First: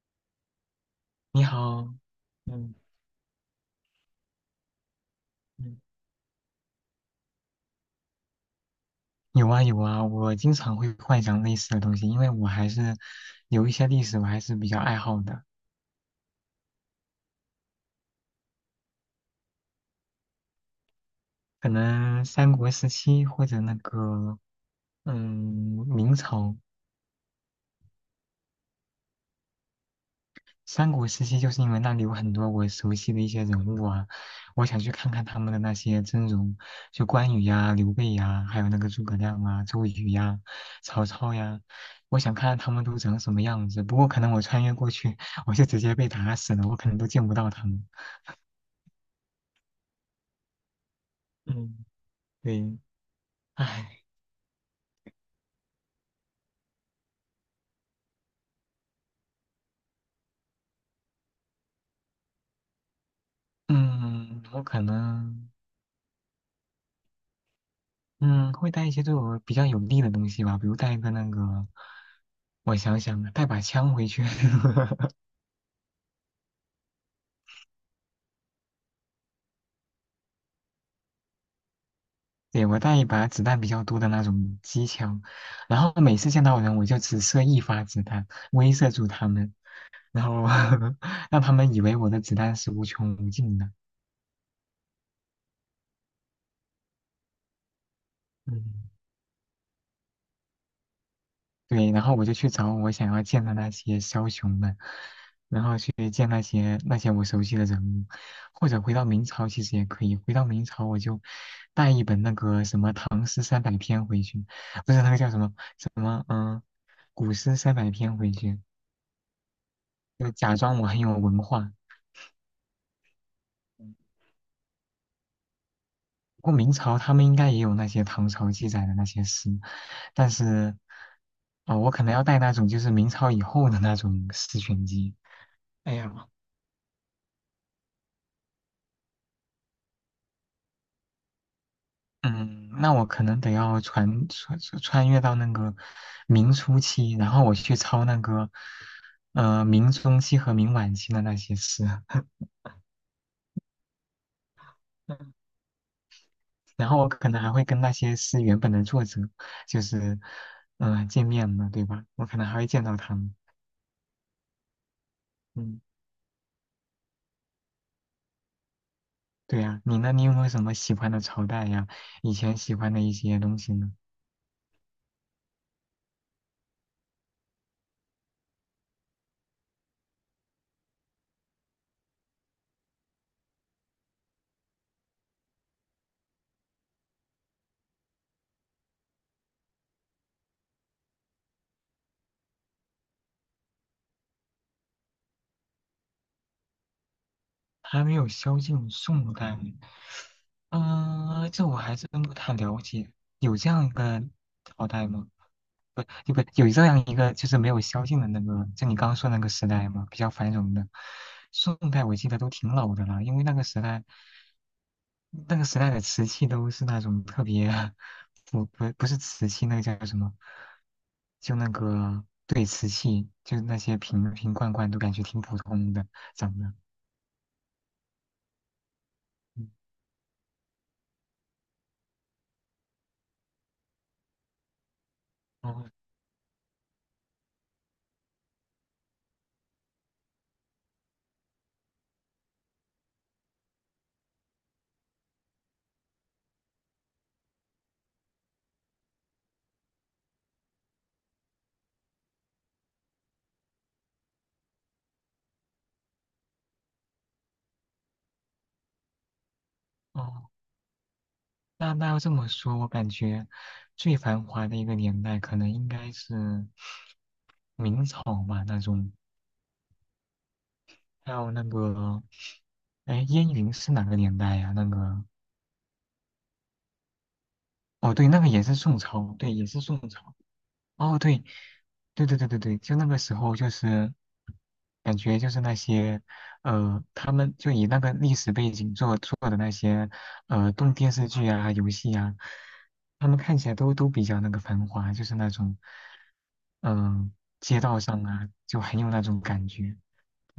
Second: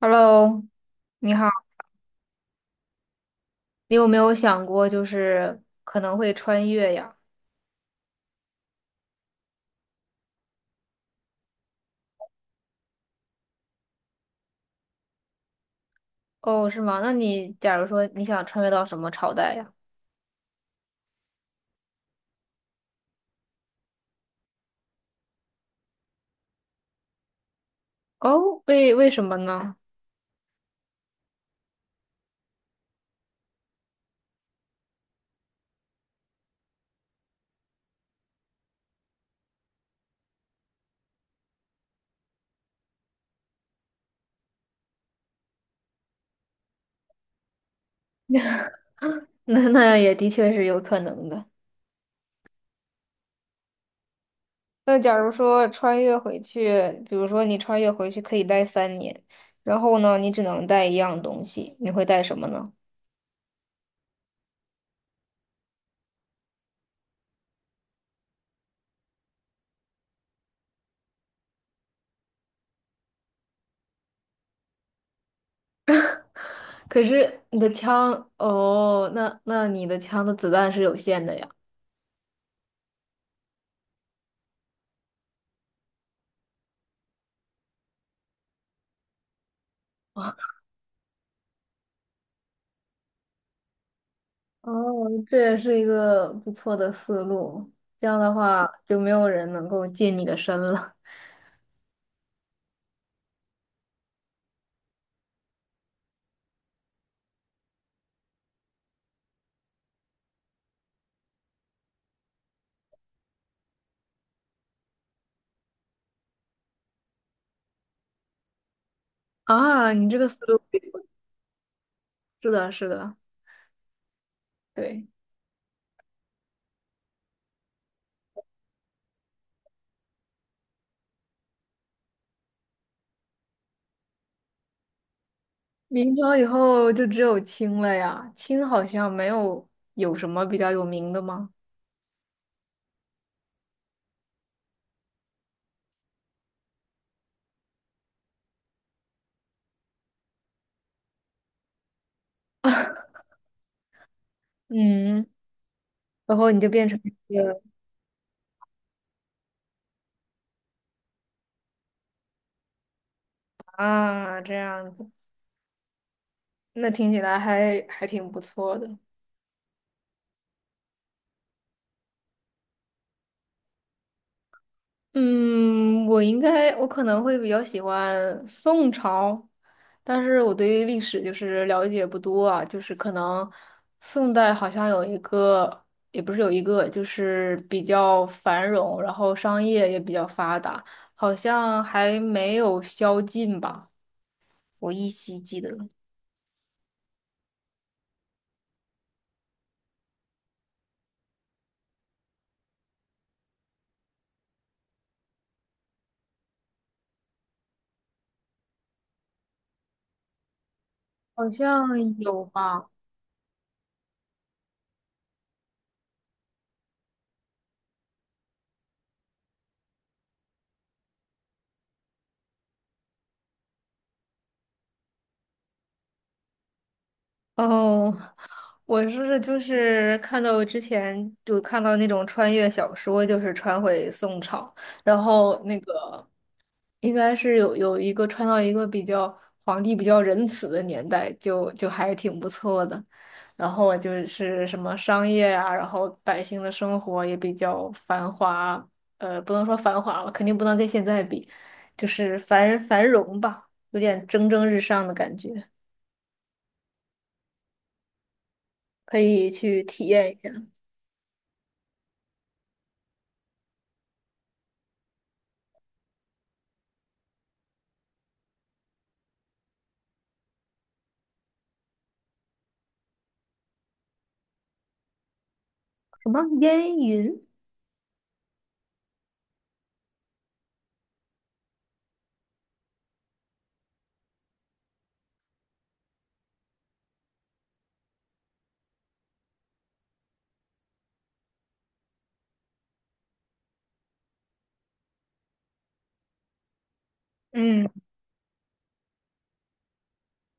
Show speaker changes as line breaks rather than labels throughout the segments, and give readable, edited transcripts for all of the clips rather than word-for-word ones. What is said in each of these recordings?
Hello，你
你
好，
好。嗯
你有没有想过就是
嗯，
可能会穿越呀？
有啊有啊，我经常会幻想类似的东西，因为我还是有一些历史我还是比较爱好的，
哦，是吗？那你假如说你想穿越到什么朝代呀？
可能三国时期或者嗯明朝。
哦，为什么呢？
三国时期就是因为那里有很多我熟悉的一些人物啊，我想去看看他们的那些真容，就关羽呀、刘备呀，还有那个诸葛亮啊、周瑜呀、曹操呀，我想看看他们都长什么样子。不过可能我穿越过去，我就直接被打死了，我可能都见不到他们。
那也的确是有可能的。
嗯，对，唉。
那假如说穿越回去，比如说你穿越回去可以待三年，然后呢，你只能带一样东西，你会带什么呢？
嗯，我可能嗯会带一些对我比较有利的东西吧，比如带一个那个，我想想，带把枪回去。
可是你的枪，哦，那你的枪的子弹是有限的呀。
对，我带一把子弹比较多的那种机枪，然后每次见到人我就只射一发子弹，威慑住他们，然后
啊。
让他们以为我的子弹是无穷无尽的。
哦，这也是一个不错的思路。这样的
嗯，
话，就没有人能够近你的身了。
对，然后我就去找我想要见的那些枭雄们，然后去见那些我熟悉的人物，或者回到明朝其实也可以。回到明朝我就带一本那个什么《唐诗三百篇》回去，不是那个叫什么。古诗三百篇回去，
啊，你这个
就
思
假
路
装我很有文化。
是的，是的，对。
不过明朝他们应该也有那些唐朝记载的那些诗，但是，我可能要带那种就是明朝以后的那种诗选集。哎
明
呀，
朝以后就只有清了呀，清好像没有，有什么比较有名的吗？
嗯，那我可能得要穿越到那个明初期，然后我去抄那个，明中期和明晚期的那些诗。
嗯，然后你就变
然后
成
我可
一
能还
个
会跟那些诗原本的作者，就是，见面嘛，对吧？我可能还会见到他们。
啊，这样子，
嗯，
那听起来还挺不错的。
对呀，你呢？你有没有什么喜欢的朝代呀？以前喜欢的一些东西呢？
嗯，我应该，我可能会比较喜欢宋朝，但是我对于历史就是了解不多啊，就是可能宋代好像有一个，也不是有一个，就是比较繁荣，然后商业也比较发达，好像还没有宵禁吧，我依稀记得。
还没有萧晋宋代，嗯，这我还真不太了解。有这样一个朝代吗？不，不，有这样一个就是没有萧晋的那个，就你刚刚说那个时代吗？比较繁荣的。
好
宋代
像
我记得
有
都挺
吧。
老的了，因为那个时代的瓷器都是那种特别，不是瓷器，那个叫什么？就那个对瓷器，就是那些瓶瓶罐罐都感觉挺普通的，长得。
哦，我是就
嗯，
是看到之前就看到那种穿越小说，就是穿回宋朝，然后那
哦
个应该是有一个穿到一个比较皇帝比较仁慈的年代，就还挺不错的。然后我就是什么商业啊，然后百姓的生活也比较繁华，不能说繁华吧，肯定不能跟现在比，就是繁荣吧，有点蒸蒸日上的感觉，可以去体验一
哦，
下。
那那要这么说，我感觉最繁华的一个年代，可能应该是明朝吧，那种。还有那个，哎，燕云是哪个年代呀、那个，
什么烟云？
哦，对，那个也是宋朝，对，也是宋朝。哦，对，对对对对对，就那个时候就是感觉就是那些，他们就以那个历史背景做的那些动电视剧啊、游戏啊，他们看起来都比较那个繁华，就是那种嗯、呃街
嗯，
道上啊，就很有那种感觉。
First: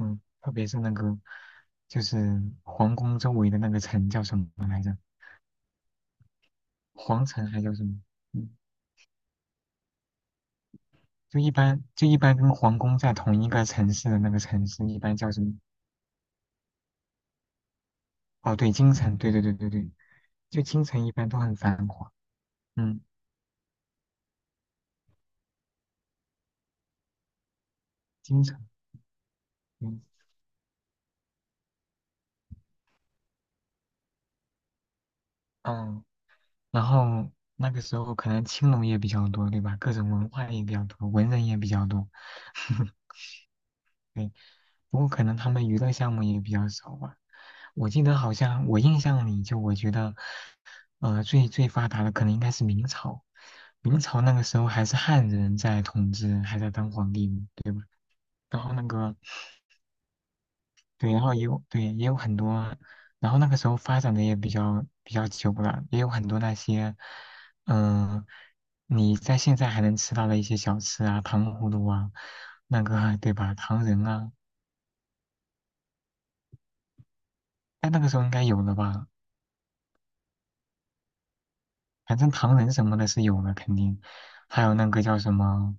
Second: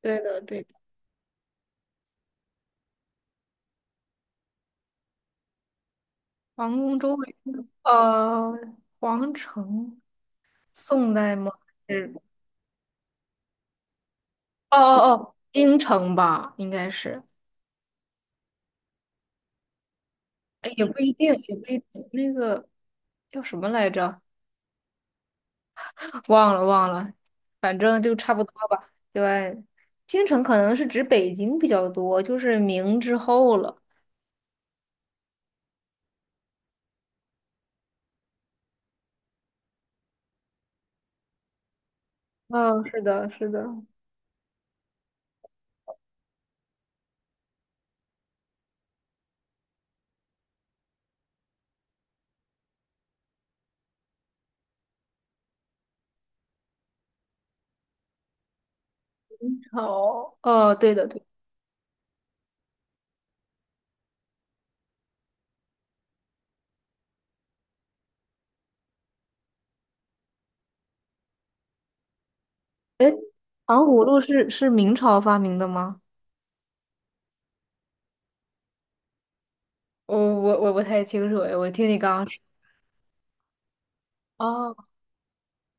对的，
特
对
别
的。
是那个就是皇宫周围的那个城叫什么来着？
皇宫周
皇
围
城还
是
叫什么？嗯，
皇城，宋代
就
吗？
一般就
是
一般跟皇宫在同一个城市的那个城
哦
市，一
哦
般叫
哦，
什么？
京城吧，应该是。
哦，对，京城，对对对对对，就
哎，也
京
不
城
一
一般
定，
都
也
很
不一
繁
定。
华。
那个
嗯，
叫什么来着？忘了，反正就差不
京
多
城，
吧。对，
嗯
京城可能是指北京比较多，就是明之后了。
嗯，然后那个时候可能青楼也比较多，对吧？各种文化也比较多，文人也比较多。
嗯、是 的，是的。
对。不过可能他们娱乐项目也比较少吧。我记得好像我印象里，就我觉得，最最发达的可能应该是明朝。明朝那个时候还是汉人在统治，还在当皇帝呢，对吧？然后那个，
哦哦，对的
对，然
对。
后也有对也有很多，然后那个时候发展的也比较久了，也有很多那些，嗯、你在现在还能吃到的一些小吃啊，糖葫芦啊，那
哎，
个对吧？
糖
糖
葫
人
芦
啊，
是明朝发明的吗？
但那个时候应该有了吧？
我不太清楚哎，我听你刚
反
刚
正
说。
唐人什么的是有的，肯定，还有
哦
那个叫什么，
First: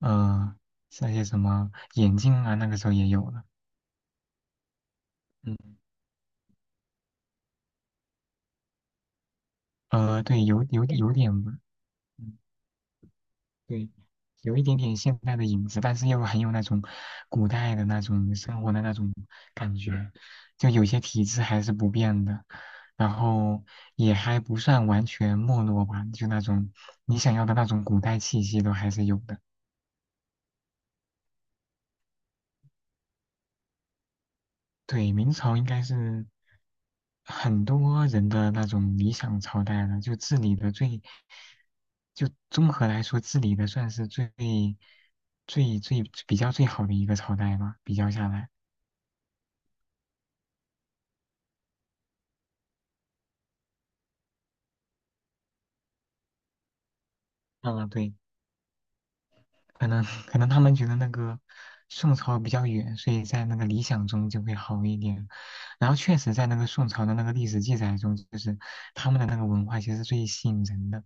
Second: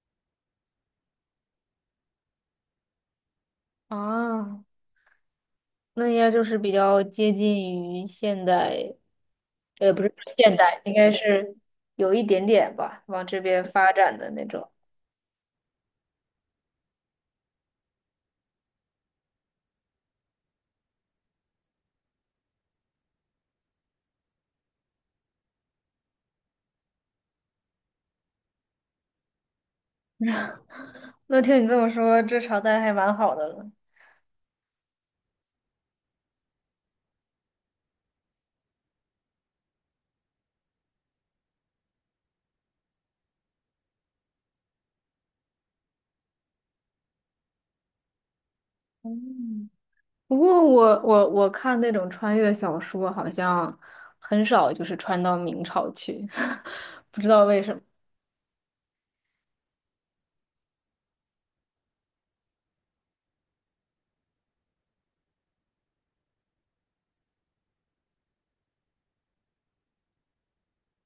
呃，那些什么眼镜啊，那个时候也有了。
啊，
嗯，
那应该就是比较接近于现代，不是
对，
现代，应该
有点
是
吧。
有一
嗯，
点点吧，往这边
对，
发展的那
有一
种。
点点现代的影子，但是又很有那种古代的那种生活的那种感觉，就有些体制还是不变的，然后也还不算完全没落吧，就那种你想要的那种古代气息都还是有的。
那听你这么说，这朝代还蛮好的了。
对，明朝应该是很多人的那种理想朝代了，就治理的最，就综合来说，治理的算是最比较最好的一个朝代吧。比较下来，
嗯，不过我看那种穿越小说，好像很少就是穿到明朝去，不知道为什么，
啊，对，可能他们觉得那个宋朝比较远，所以在那个理想中就会好一点。然后确实，在那个宋朝的那个历史记载中，就是他们的那个文化其实最吸引人的，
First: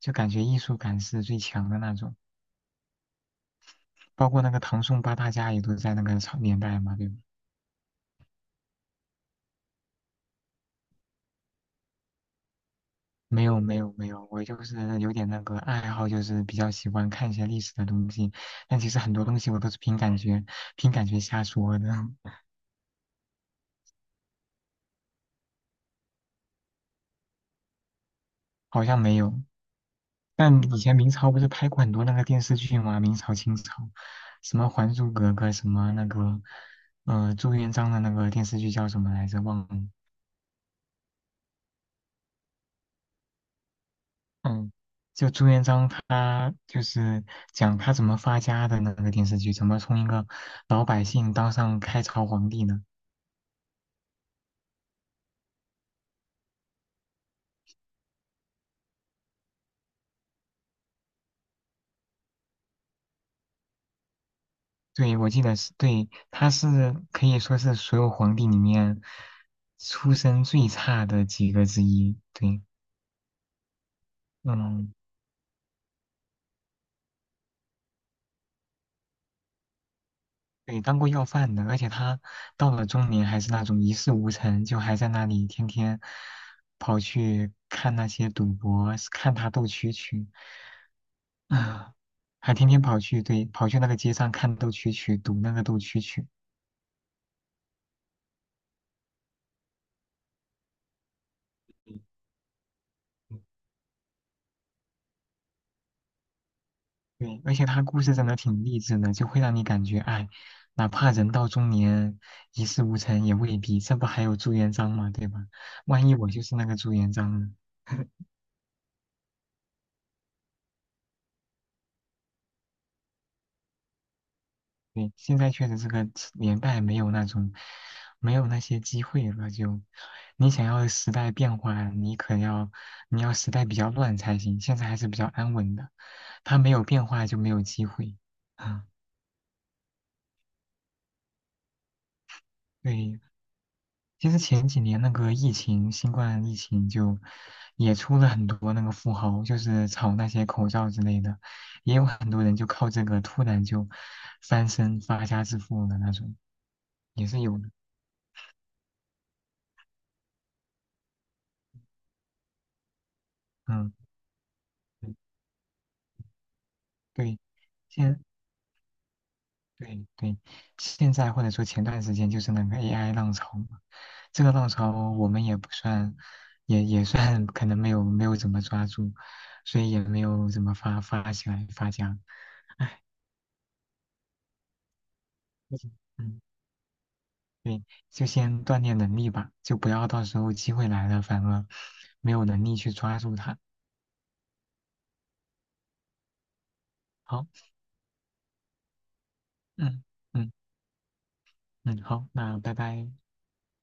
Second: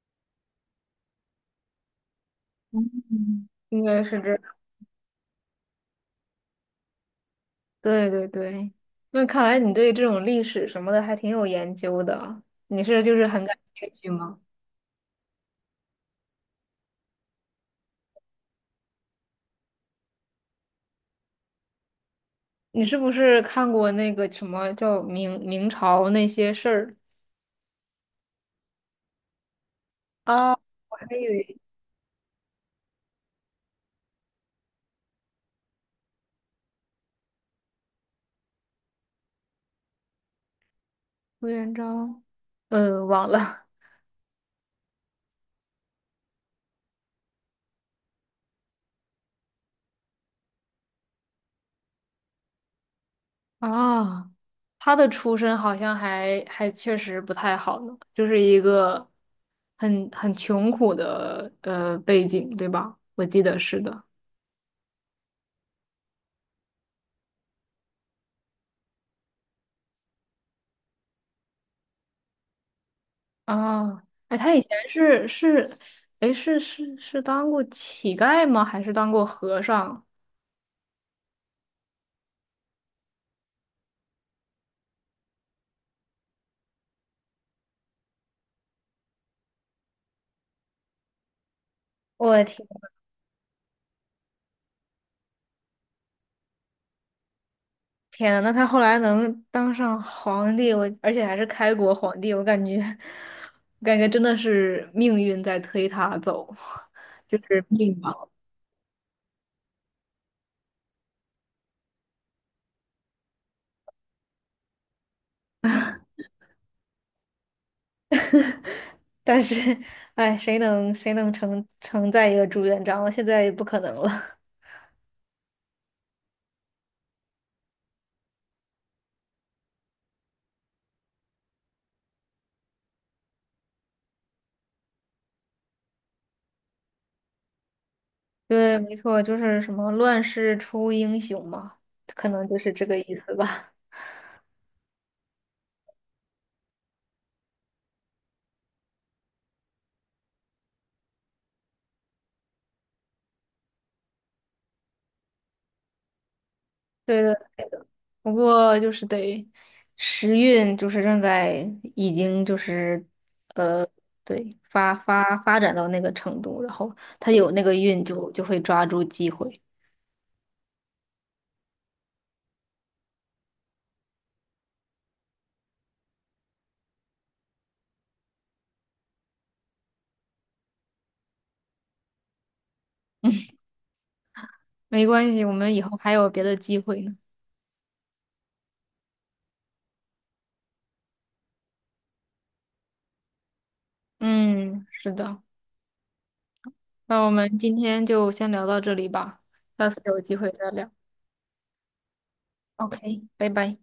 就感觉艺术感是最强的那种。
嗯，应该是
包
这。
括那个唐宋八大家也都在那个朝年代嘛，对吧？
对对对，那看来你对这种历史什么的还挺有研究的。你是就是很感兴
没
趣
有，
吗？
我就是有点那个爱好，就是比较喜欢看一些历史的东西，但其实很多东西我都是凭感觉，凭感觉瞎说的。
你是不是看过那个什么叫明朝那些事儿
好像没有。
啊？
但以前
我
明
还以
朝不是
为
拍过很多那个电视剧吗？明朝、清朝，什么《还珠格格》，什么那个，朱元璋的那个电视剧叫什么来着？忘了。
朱元璋，忘了。
嗯，就朱元璋他就是讲他怎么发家的那个电视剧，怎么从一个老百姓当上开朝皇帝呢？
啊。他的出身好像还确实不太好呢，就是一个很穷苦的背景，对吧？我记得是的。
对，我记得是对，他是可以说是所有皇帝里面出身最差的几个之一。对，
啊，哎，他以前
嗯，
是，哎，是当过乞丐吗？还是当过和尚？
对，当过要饭的，而且他到了中年还是那种一事无成，就还在那里天天跑去看那些赌博，看他斗蛐蛐。啊，
我的
还
天，
天天跑去，对，跑去那个街上看斗蛐蛐，赌那个斗蛐蛐。
天呐，那他后来能当上皇帝，我而且还是开国皇帝，我感觉真的是命运在推他走，就
对，而
是
且他
命
故
吧。
事真的挺励志的，就会让你感觉，哎，哪怕人到中年一事无成也未必，这不还有朱元璋吗？对吧？万一我就是那个朱元璋呢？
但是，哎，谁能承载一个朱元璋？现在也不可能了。
对，现在确实这个年代没有那种，没有那些机会了。就你想要时代变化，你要时代比较乱才行。现在还是比较安稳的，它没有变化就没有机会。
对，
啊，
没错，就是什么乱世出英雄嘛，可能就是这个意
对，
思吧。
其实前几年那个疫情，新冠疫情就也出了很多那个富豪，就是炒那些口罩之类的，也有很多人就靠这个突然就翻身发家致富的那种，
对
也
对
是有的。
不过就是得时运，就是正在已经就是
嗯。
对发展到那个程度，然后他
对，
有那个运
现
就会抓住机会。
对对，现在或者说前段时间就是那个 AI 浪潮嘛，这个浪潮我们也不算，也算可能没有怎么抓住，所以也没有怎么发起来发家。
没关系，我们
嗯，
以后还有
嗯,
别的机会呢。
对，就先锻炼能力吧，就不要到时候机会来了反而没有能力去抓住它。
嗯，是的，那我
好，
们今天就先聊到这里吧，下次
嗯
有机会
嗯
再聊。
嗯，好，那拜拜。
OK，拜拜。